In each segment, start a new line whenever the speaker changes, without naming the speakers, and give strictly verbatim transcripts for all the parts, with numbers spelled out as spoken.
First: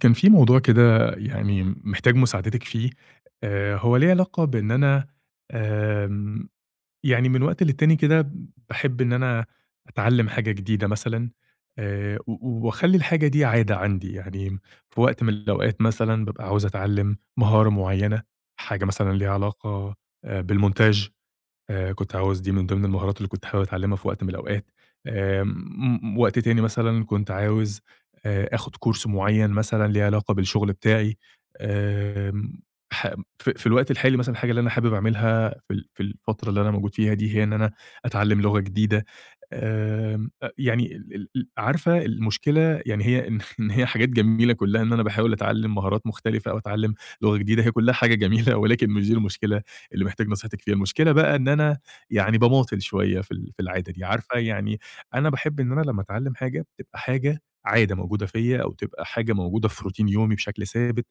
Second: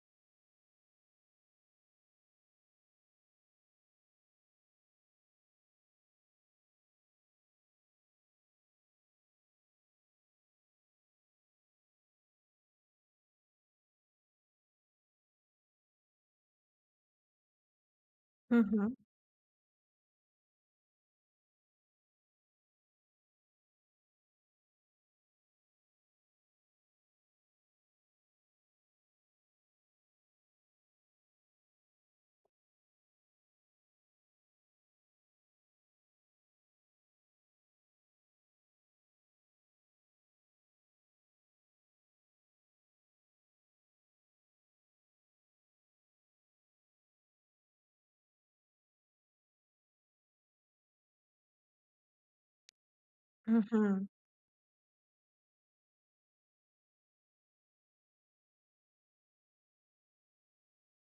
كان في موضوع كده يعني محتاج مساعدتِك فيه، آآ هو ليه علاقة بإن أنا آمم يعني من وقت للتاني كده باحب إن أنا أتعلّم حاجة جديدة مثلًا. آآ و وأخلّي الحاجة دي عادة عندي، يعني في وقت من الأوقات مثلًا بابقى عاوز أتعلّم مهارة معيّنة، حاجة
اهم،
مثلًا ليها علاقة آآ بالmontage. آآ كنت عاوز دي من ضمن المهارات اللي كنت حابب أتعلّمها في وقت من الأوقات. آمم وقت تاني مثلًا كنت عاوز آآ آخُد course معيّن مثلًا ليه علاقة بالشغل بتاعي. آمم ح في في الوقت الحالي مثلًا الحاجة اللي أنا حابب أعملها في ال في الفترة اللي أنا موجود فيها دي، هي إن أنا أتعلّم لغة جديدة. آمم أ يعني ال ال ال عارفة المشكلة، يعني هي إن إن هي حاجات جميلة كُلّها، إن أنا باحاول أتعلّم مهارات مختلفة أو أتعلّم لغة جديدة، هي كُلّها حاجة جميلة ولكن مش دي المشكلة اللي محتاج نصيحتِك فيها. المشكلة بقى إن أنا يعني باماطل شوية في ال في العادة دي،
اهم،
عارفة يعني. أنا باحب إن أنا لمّا أتعلّم حاجة، تبقى حاجة عادة موجودة فيّا أو تبقى حاجة موجودة في روتين يومي بشكل ثابت.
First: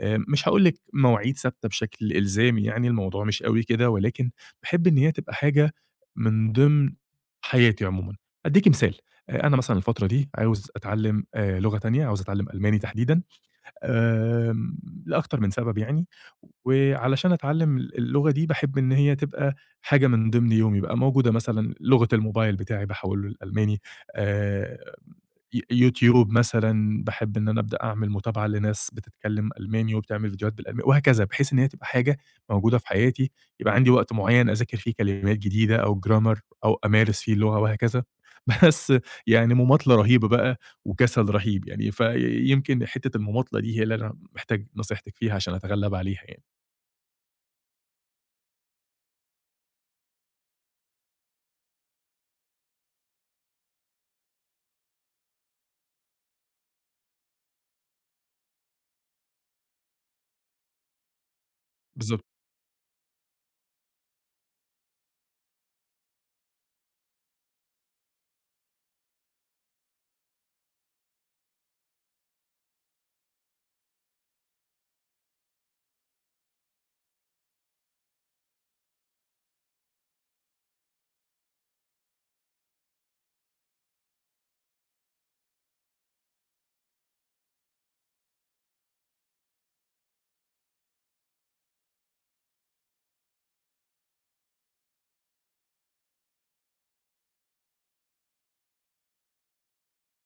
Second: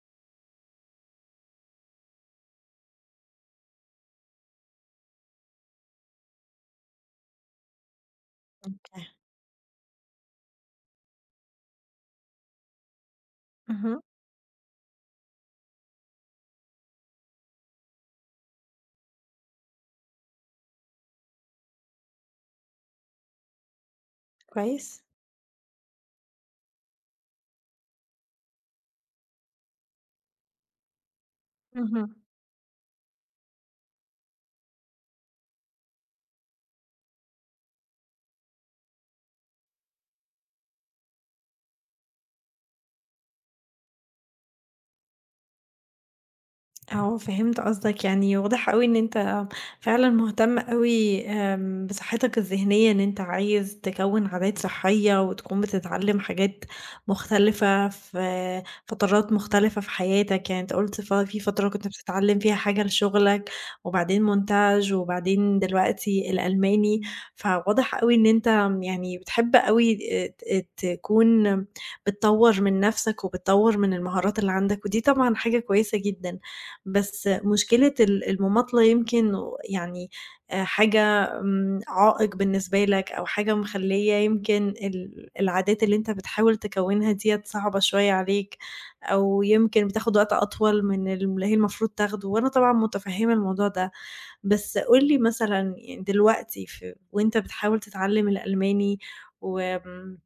آآ مش هاقول لِك مواعيد ثابتة بشكل إلزامي يعني، الموضوع مش أوي كده، ولكن باحب إن هي تبقى حاجة من ضمن حياتي عمومًا. أدّيكِ مثال،
آه.
آآ أنا مثلًا الفترة دي عاوز أتعلّم آآ لغة تانية، عاوز أتعلّم ألماني تحديدًا.
اهم.
آمم، لأكتر من سبب يعني، وعلشان أتعلّم ال اللغة دي باحب إن هي تبقى حاجة من ضمن يومي بقى، موجودة مثلًا لغة الموبايل بتاعي باحوّله للألماني. آآ
كويس؟
ي يوتيوب مثلًا، باحب إن أنا أبدأ أعمل متابعة لناس بتتكلم ألماني وبتعمل فيديوهات بالألماني وهكذا، بحيث إن هي تبقى
اهم.
حاجة موجودة في حياتي، يبقى عندي وقت معين أذاكر فيه كلمات جديدة أو grammar أو أمارس فيه اللغة وهكذا. بس يعني مماطلة رهيبة بقى وكسل رهيب يعني، فيمكن حتة المماطلة دي هي اللي أنا محتاج نصيحتِك فيها عشان أتغلب عليها يعني.
آه، فهمت قصدك، يعني واضح أوي إن أنت فعلًا مهتم أوي آمم، بصحتك الذهنية، إن أنت عايز تكوّن عادات صحية وتكون بتتعلم حاجات مختلفة في فترات مختلفة في حياتك، يعني أنت قُلت ف في فترة كنت
بالضبط.
بتتعلم فيها حاجة لشغلك، وبعدين مونتاج، وبعدين دلوقتي الألماني، فواضح أوي إن أنت يعني بتحب أوي ت تكون بتطوّر من نفسك وبتطوّر من المهارات اللي عندك، ودي طبعًا حاجة كويسة جدًا. بس مشكلة ال المماطلة يمكن يعني آآ حاجة آمم، عائق بالنسبة لك أو حاجة مخلية يمكن ال العادات اللي أنت بتحاول تكوّنها ديّة صعبة شوية عليك، أو يمكن بتاخد وقت أطول من الم اللي هي المفروض تاخده، وأنا طبعًا متفهمة الموضوع ده، بس قُل لي مثلًا يعني دلوقتي ف وأنت بتحاول تتعلم الألماني وآمم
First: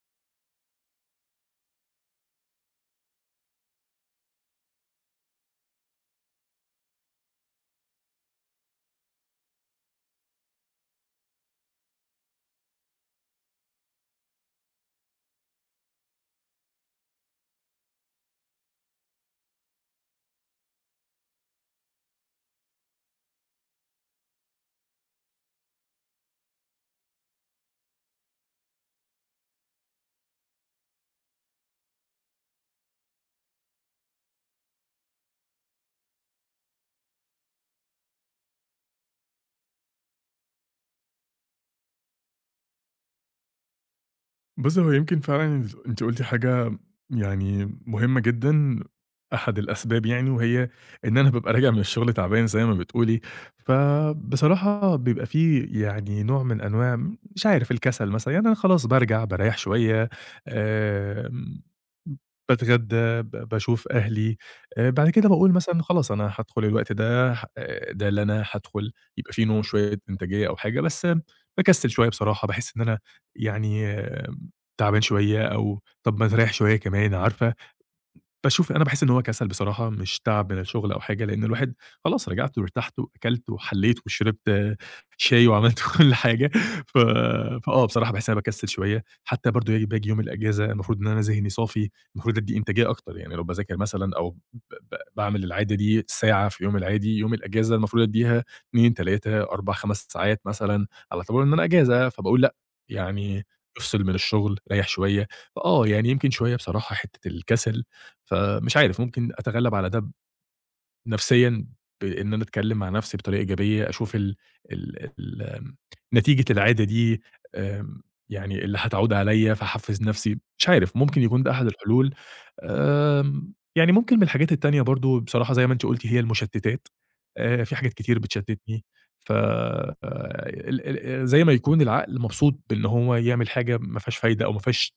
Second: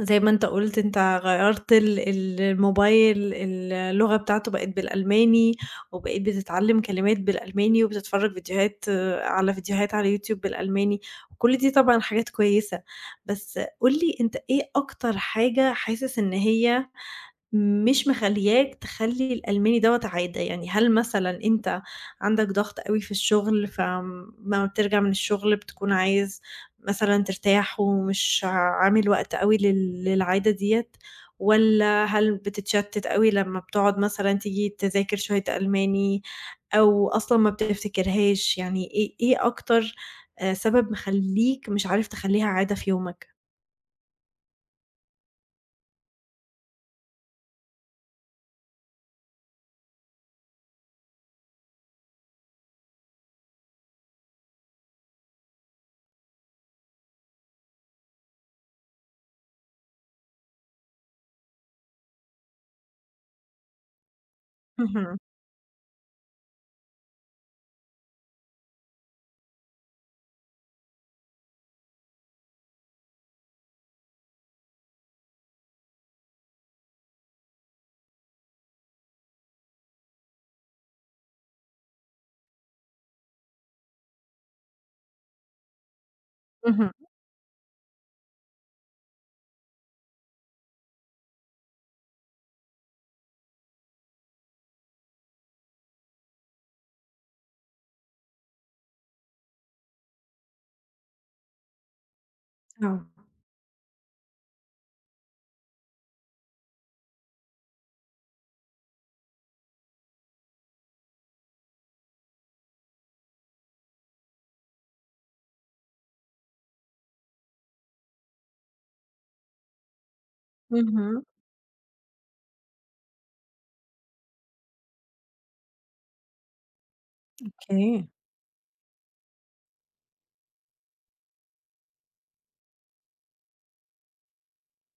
زي ما أنت قُلت أنت غيّرت ال ال الموبايل اللغة بتاعته بقت بالألماني، وبقيت بتتعلّم كلمات بالألماني، وبتتفرّج فيديوهات آه، على فيديوهات على اليوتيوب بالألماني، وكل دي طبعًا حاجات كويسة، بس قُل لي أنت إيه أكتر حاجة حاسس إن هي مش مخلّياك تخلّي الألماني دوّة عادة، يعني هل مثلًا أنت عندك ضغط أوي في الشغل، فأمّا بترجع من الشغل بتكون عايز مثلًا ترتاح ومش عامل وقت أوي لل للعادة ديّة، والّا هل بتتشتت أوي لمّا بتقعد مثلًا تيجي تذاكر شوية ألماني، أو أصلًا ما بتفتكرهاش، يعني إيه إيه أكتر آآ سبب مخلّيك مش عارف تخلّيها عادة في يومك؟
بُصّي، هو يمكن فعلًا أنتِ أنتِ قُلتِ حاجة يعني مهمة جدًا، أحد الأسباب يعني وهي إن أنا بابقى راجع من الشغل تعبان زي ما بتقولي، فبصراحة بيبقى في يعني نوع من أنواع، مش عارف، الكسل مثلًا، يعني أنا خلاص بارجع باريّح شوية، آمم، باتغدى، ب باشوف أهلي، آآ، بعد
اهم،
كده باقول مثلًا خلاص أنا هادخل الوقت ده ح آآ، ده اللي أنا هادخل، يبقى في نوع شوية إنتاجية أو حاجة، بس باكسّل شوية بصراحة، باحس إن أنا يعني تعبان شوية أو طَب ما تريّح شوية كمان، عارفة، باشوف. أنا باحس إن هو كسل بصراحة، مش تعب من الشغل أو حاجة، لإن الواحد خلاص رجعت وارتحت وأكلت وحليت وشربت آه، شاي وعملت كل حاجة.
اهم،
ف فآه بصراحة باحس إن أنا باكسل شوية، حتى برضه ي باجي يوم الأجازة المفروض إن أنا ذهني صافي، المفروض أدّي إنتاجية أكتر، يعني لو باذاكر مثلًا أو ب ب باعمل العادة دي ساعة في يوم العادي، يوم الأجازة المفروض أدّيها اتنين، تلاتة، أربعة، خمس ساعات مثلًا، على اعتبار إن أنا أجازة، فباقول لأ،
آه،
يعني افصل من الشغل، ريّح شوية. فآه يعني يمكن شوية بصراحة حتة الكسل. فمش عارف ممكن أتغلّب على ده نفسيًا بإن أنا أتكلّم مع نفسي بطريقة إيجابية، أشوف ال ال ال آمم، نتيجة العادة دي، آمم، يعني اللي هتعود عليَّ، فاحفّز نفسي، مش عارف،
اهم،
ممكن يكون ده أحد الحلول. آمم، يعني ممكن من الحاجات التانية برضه بصراحة زي ما أنتِ قُلتِ هي المشتتات، آآ، في حاجات
أوكي،
كتير بتشتتني. ف آه، ال ال زي ما يكون العقل مبسوط بإن هو يعمل حاجة ما فيهاش فايدة أو ما فيهاش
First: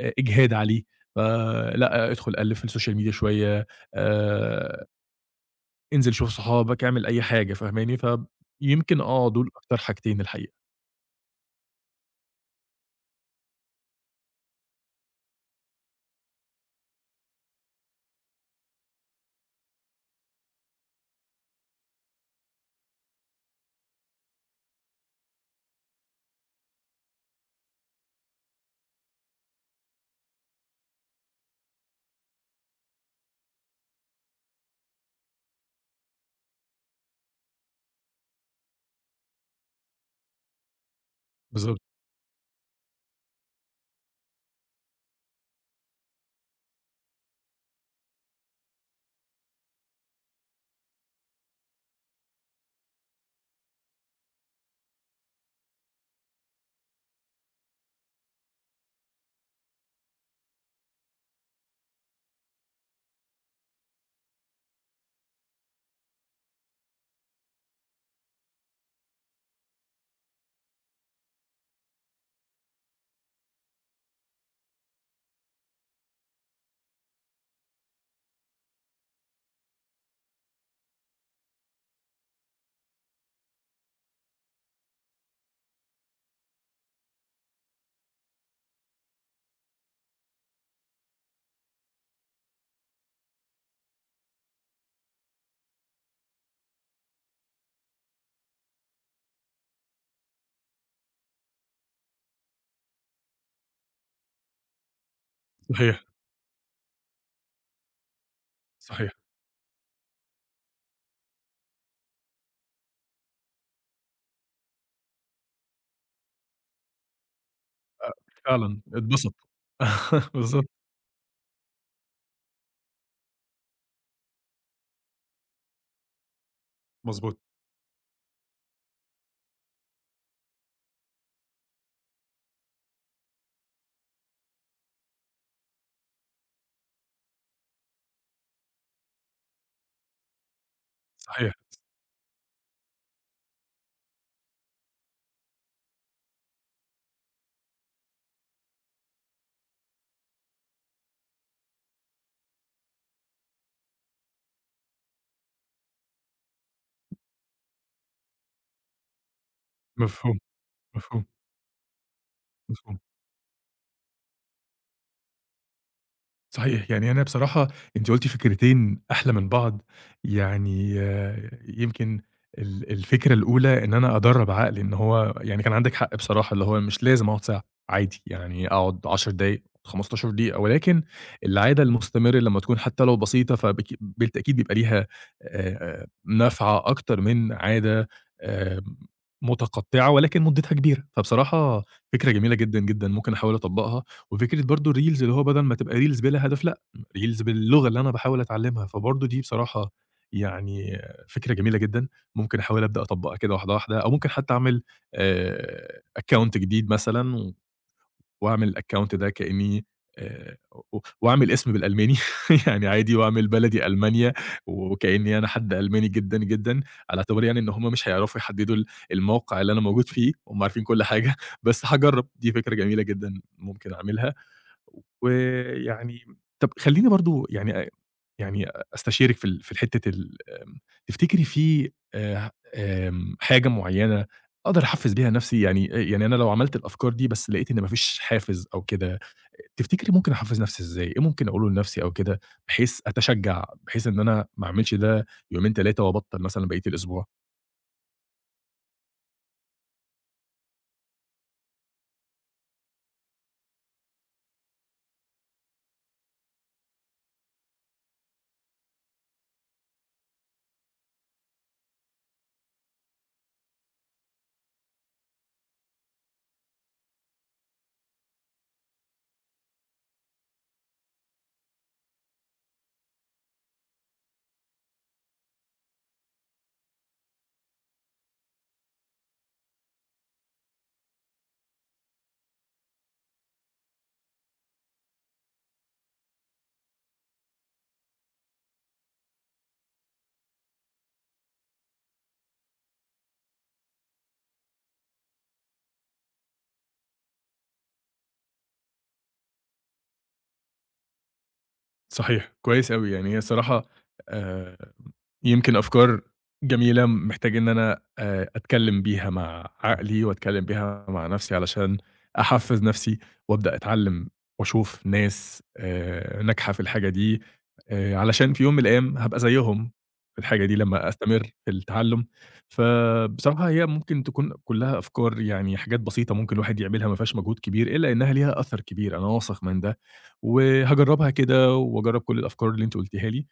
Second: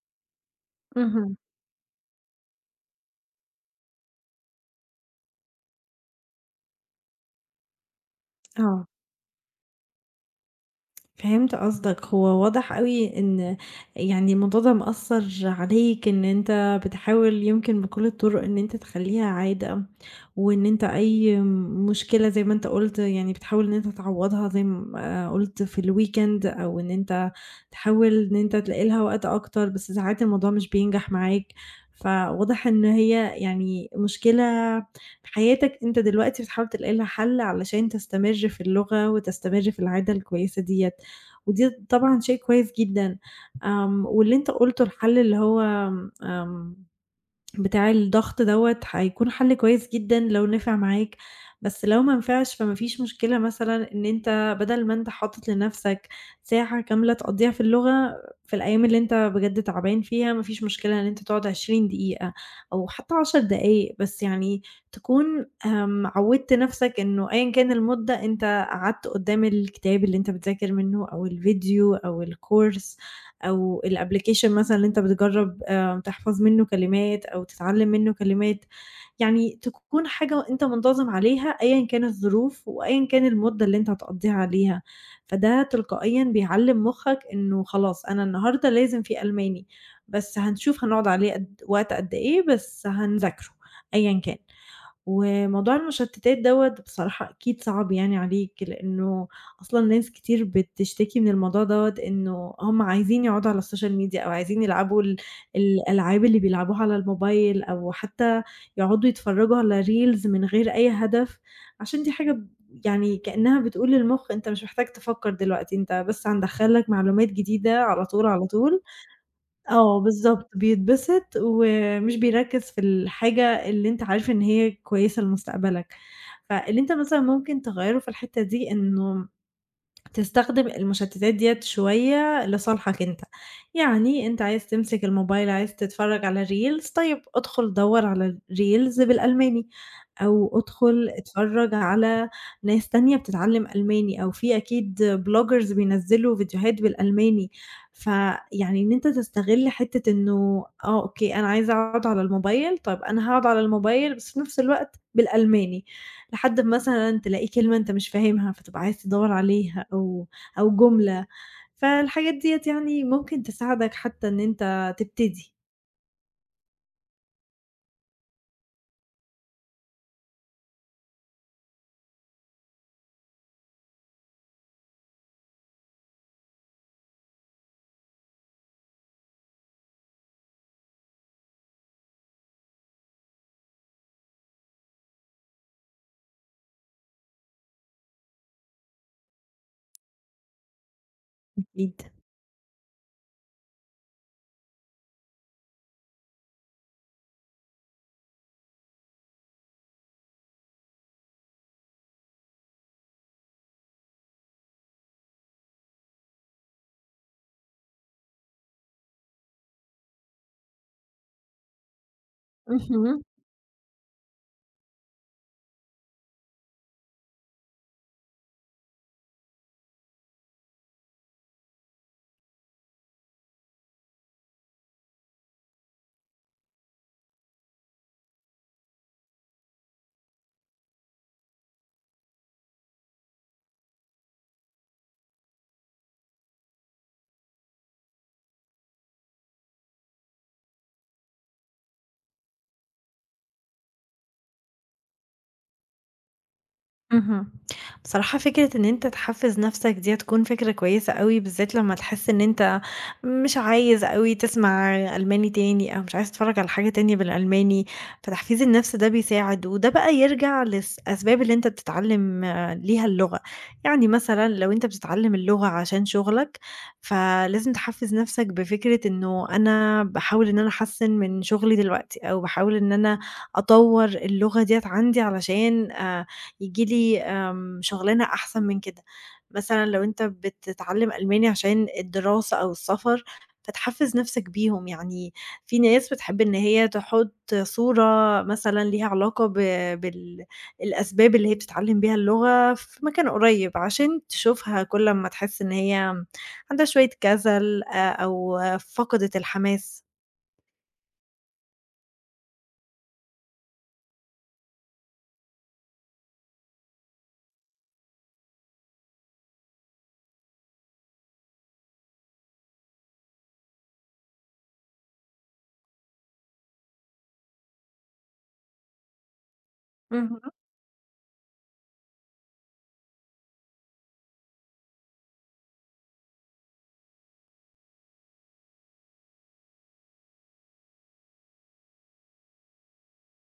آه، إجهاد عليه،
اهم.
فلأ، ادخل قلِّب في السوشيال ميديا شوية، آآ انزل شوف صحابك، اعمل أي حاجة، فاهماني؟
آه.
فيمكن آه دول أكتر حاجتين الحقيقة.
فهمت قصدك، هو واضح أوي إن يعني الموضوع ده مأثّر عليك، إن أنت بتحاول يمكن بكل الطُرق إن أنت تخلّيها عادة، وإن أنت أي مشكلة زي ما أنت قُلت يعني بتحاول إن أنت تعوّضها زي ما قُلت في الweekend أو إن أنت تحاول إن أنت تلاقي لها وقت أكتر، بس ساعات الموضوع مش بينجح معاك، فواضح إن هي يعني مشكلة في حياتك أنت دلوقتي بتحاول تلاقي لها حَل علشان تستمر في اللغة وتستمر في العادة الكويسة ديّة. ودي
بالضبط،
طبعًا شيء كويس جدًا. آمم واللي أنت قُلته الحل اللي هو آمم بتاع الضغط دوّة هيكون حل كويس جدًا لو نفع معاك، بس لو ما نفعش فما فيش مشكلة مثلًا إن أنت بدل ما أنت حاطط لنفْسك ساعة كاملة تقضّيها في اللغة، في الأيام اللي أنت بجد تعبان فيها ما فيش مشكلة إن أنت تقعد 20 دقيقة أو حتى 10 دقايق، بس يعني تكون آمم عوّدت نفْسك إنه أيًا كان المدة أنت قعدت قدّام الكتاب اللي أنت بتذاكر منه أو الفيديو أو الcourse أو الapplication مثلًا اللي أنت بتجرّب آآ تحفظ منّه كلمات أو تتعلّم منّه كلمات، يعني تكون حاجة أنت منتظم عليها أيًا كان الظروف وأيًا كان المدة اللي أنت هتقضّيها عليها، فده تلقائيًا بيعلّم مُخّك إنه خلاص أنا النهارده لازم في ألماني، بس هنشوف هنقعد عليه قد وقت قد إيه، بس هنذاكره أيًا كان. وموضوع المشتتات دوّة بصراحة أكيد صعب يعني عليك، لإنه أصلًا ناس كتير بتشتكي من الموضوع دوّة إنه هم عايزين يقعدوا على السوشيال ميديا أو عايزين يلعبوا ال
صحيح،
الألعاب اللي بيلعبوها على الموبايل أو حتى يقعدوا
صحيح،
يتفرّجوا على reels من غير أي هدف، عشان دي حاجة ب يعني كإنها بتقول للمخ أنت مش محتاج تفكّر دلوقتي، أنت بس هندخّل لك معلومات جديدة على طول، على
فعلًا
طول
اتبسط.
آه بالضبط،
بالضبط،
بيتبسط ومش بيركّز في الحاجة اللي أنت عارف إن هي كويسة لمستقبلك، فاللي أنت مثلًا
مضبوط،
ممكن تغيّره في الحتّة دي إنه تستخدم المشتتات ديّة شوية لصالحك أنت، يعني أنت عايز تمسك الموبايل، عايز تتفرج على reels طيب ادخل دوّر على الreels بالألماني، أو ادخل
صحيح،
اتفرج على ناس تانية بتتعلم ألماني، أو في أكيد bloggers بينزّلوا فيديوهات بالألماني، فيعني إن أنت تستغل حتّة إنه آه أوكي أنا عايزة أقعد على الموبايل، طب أنا هاقعد على الموبايل بس في نفس الوقت بالألماني. لحد ما مثلًا تلاقي كلمة أنت مش فاهمها، فتبقى عايز تدوّر عليها أو
مفهوم،
أو
مفهوم،
جملة، فالحاجات ديّة
مفهوم.
يعني ممكن تساعدك حتى إن أنت تبتدي.
صحيح، يعني أنا بصراحة، أنتِ قُلتِ فكرتين أحلى من بعض، يعني آه، يمكن ال الفكرة الأولى إن أنا أدرّب عقلي إن هو، يعني كان عندِك حق بصراحة، اللي هو مش لازم أقعد ساعة، عادي يعني أقعد عشر دقايق، خمسة عشر دقيقة، ولكن العادة المستمرة لمّا تكون حتى لو بسيطة فبك بالتأكيد بيبقى ليها آآ نافعة أكتر من عادة آمم متقطعة ولكن مدتها كبيرة، فبصراحة
أكيد.
فكرة جميلة جدًا، جدًا، ممكن أحاول أطبّقها. وفكرة برضه الريلز، اللي هو بدل ما تبقى ريلز بلا هدف لأ، ريلز باللغة اللي أنا باحاول أتعلّمها، فبرضه دي بصراحة يعني فكرة جميلة جدًا، ممكن أحاول أبدأ أطبّقها كده واحدة، واحدة، أو ممكن حتى أعمل آآ account جديد مثلًا وأعمل الaccount ده كإنّي آآ و وأعمل اسم بالألماني يعني عادي،
اهم.
وأعمل بلدي ألمانيا، وكإنّي أنا حد ألماني جدًا، جدًا، على اعتبار يعني إن هم مش هيعرفوا يحدّدوا ال الموقع اللي أنا موجود فيه، هم عارفين كل حاجة. بس هاجرّب، دي فكرة جميلة جدًا ممكن أعملها. ويعني طَب خلّيني برضه يعني أ يعني أستشيرِك في ال في حتّة ال تفتكري في آآ آمم حاجة معيّنة أقدر أحفّز بيها نَفْسي؟ يعني آآ يعني أنا لو عملت الأفكار دي بس لقيت إن ما فيش حافز أو كده، تفتكري ممكن أحفّز نَفْسي إزاي؟ إيه ممكن أقوله لنَفْسي أو كده بحيث أتشجّع، بحيث إن أنا ما أعملش ده يومين، تلاتة، وأبطّل مثلًا بقية الأسبوع؟
اهم. بصراحة فكرة إن أنت تحفّز نَفْسك دي هتكون فكرة كويسة أوي، بالذات لمّا تحس إن أنت مش عايز أوي تسمع ألماني تاني أو مش عايز تتفرّج على حاجة تانية بالألماني، فتحفيز النَفْس ده بيساعد، وده بقى يرجع للأسباب اللي أنت بتتعلّم آه، ليها اللغة، يعني مثلًا لو أنت بتتعلّم اللغة عشان شُغلك، فلازم تحفّز نَفْسك بفكرة إنه أنا باحاول إن أنا أحسّن من شُغلي دلوقتي، أو باحاول إن أنا أطوّر اللغة ديّة عندي علشان آآ ييجي لي آمم، شغلانة أحسن من كده. مثلًا لو أنت بتتعلم ألماني عشان الدراسة أو السفر، فتحفّز نفسك بيهم، يعني في ناس بتحب إن هي تحط صورة مثلًا ليها علاقة ب بال الأسباب اللي هي بتتعلم بيها اللغة في مكان قريب، عشان تشوفها كل أمّا تحس إن هي عندها شوية كسل آآ، أو فقدت الحماس.
صحيح، كويس أوي، يعني هي الصراحة آآ يمكن أفكار جميلة محتاج إن أنا آآ أتكلّم بيها مع عقلي وأتكلّم بيها مع نَفْسي علشان أحفّز نَفْسي وأبدأ أتعلّم وأشوف ناس آآ ناجحة في الحاجة دي، آآ علشان في يوم من الأيام هابقى زيّهم في
اهم،
الحاجة دي لمّا أستمر في التعلُّم. فبصراحة هي ممكن تكون كُلّها أفكار، يعني حاجات بسيطة ممكن الواحد يعملها ما فيهاش مجهود كبير، إلا إنّها ليها أثَر كبير، أنا واثق من ده، وهاجرّبها كده وأجرّب كل الأفكار اللي أنتِ قُلتيها لي،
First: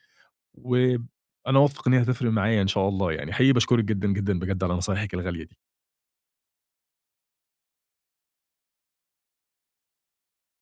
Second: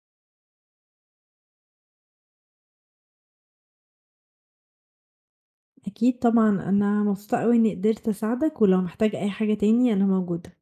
وأنا واثق إن هي هتفرق معايا إن شاء الله يعني. حقيقي باشكرِك جدًا، جدًا بجد على نصايحِك الغالية دي.
أكيد طبعًا، أنا مبسوطة أوي إني قدرت أساعدك، ولو محتاج أي حاجة تاني أنا موجودة.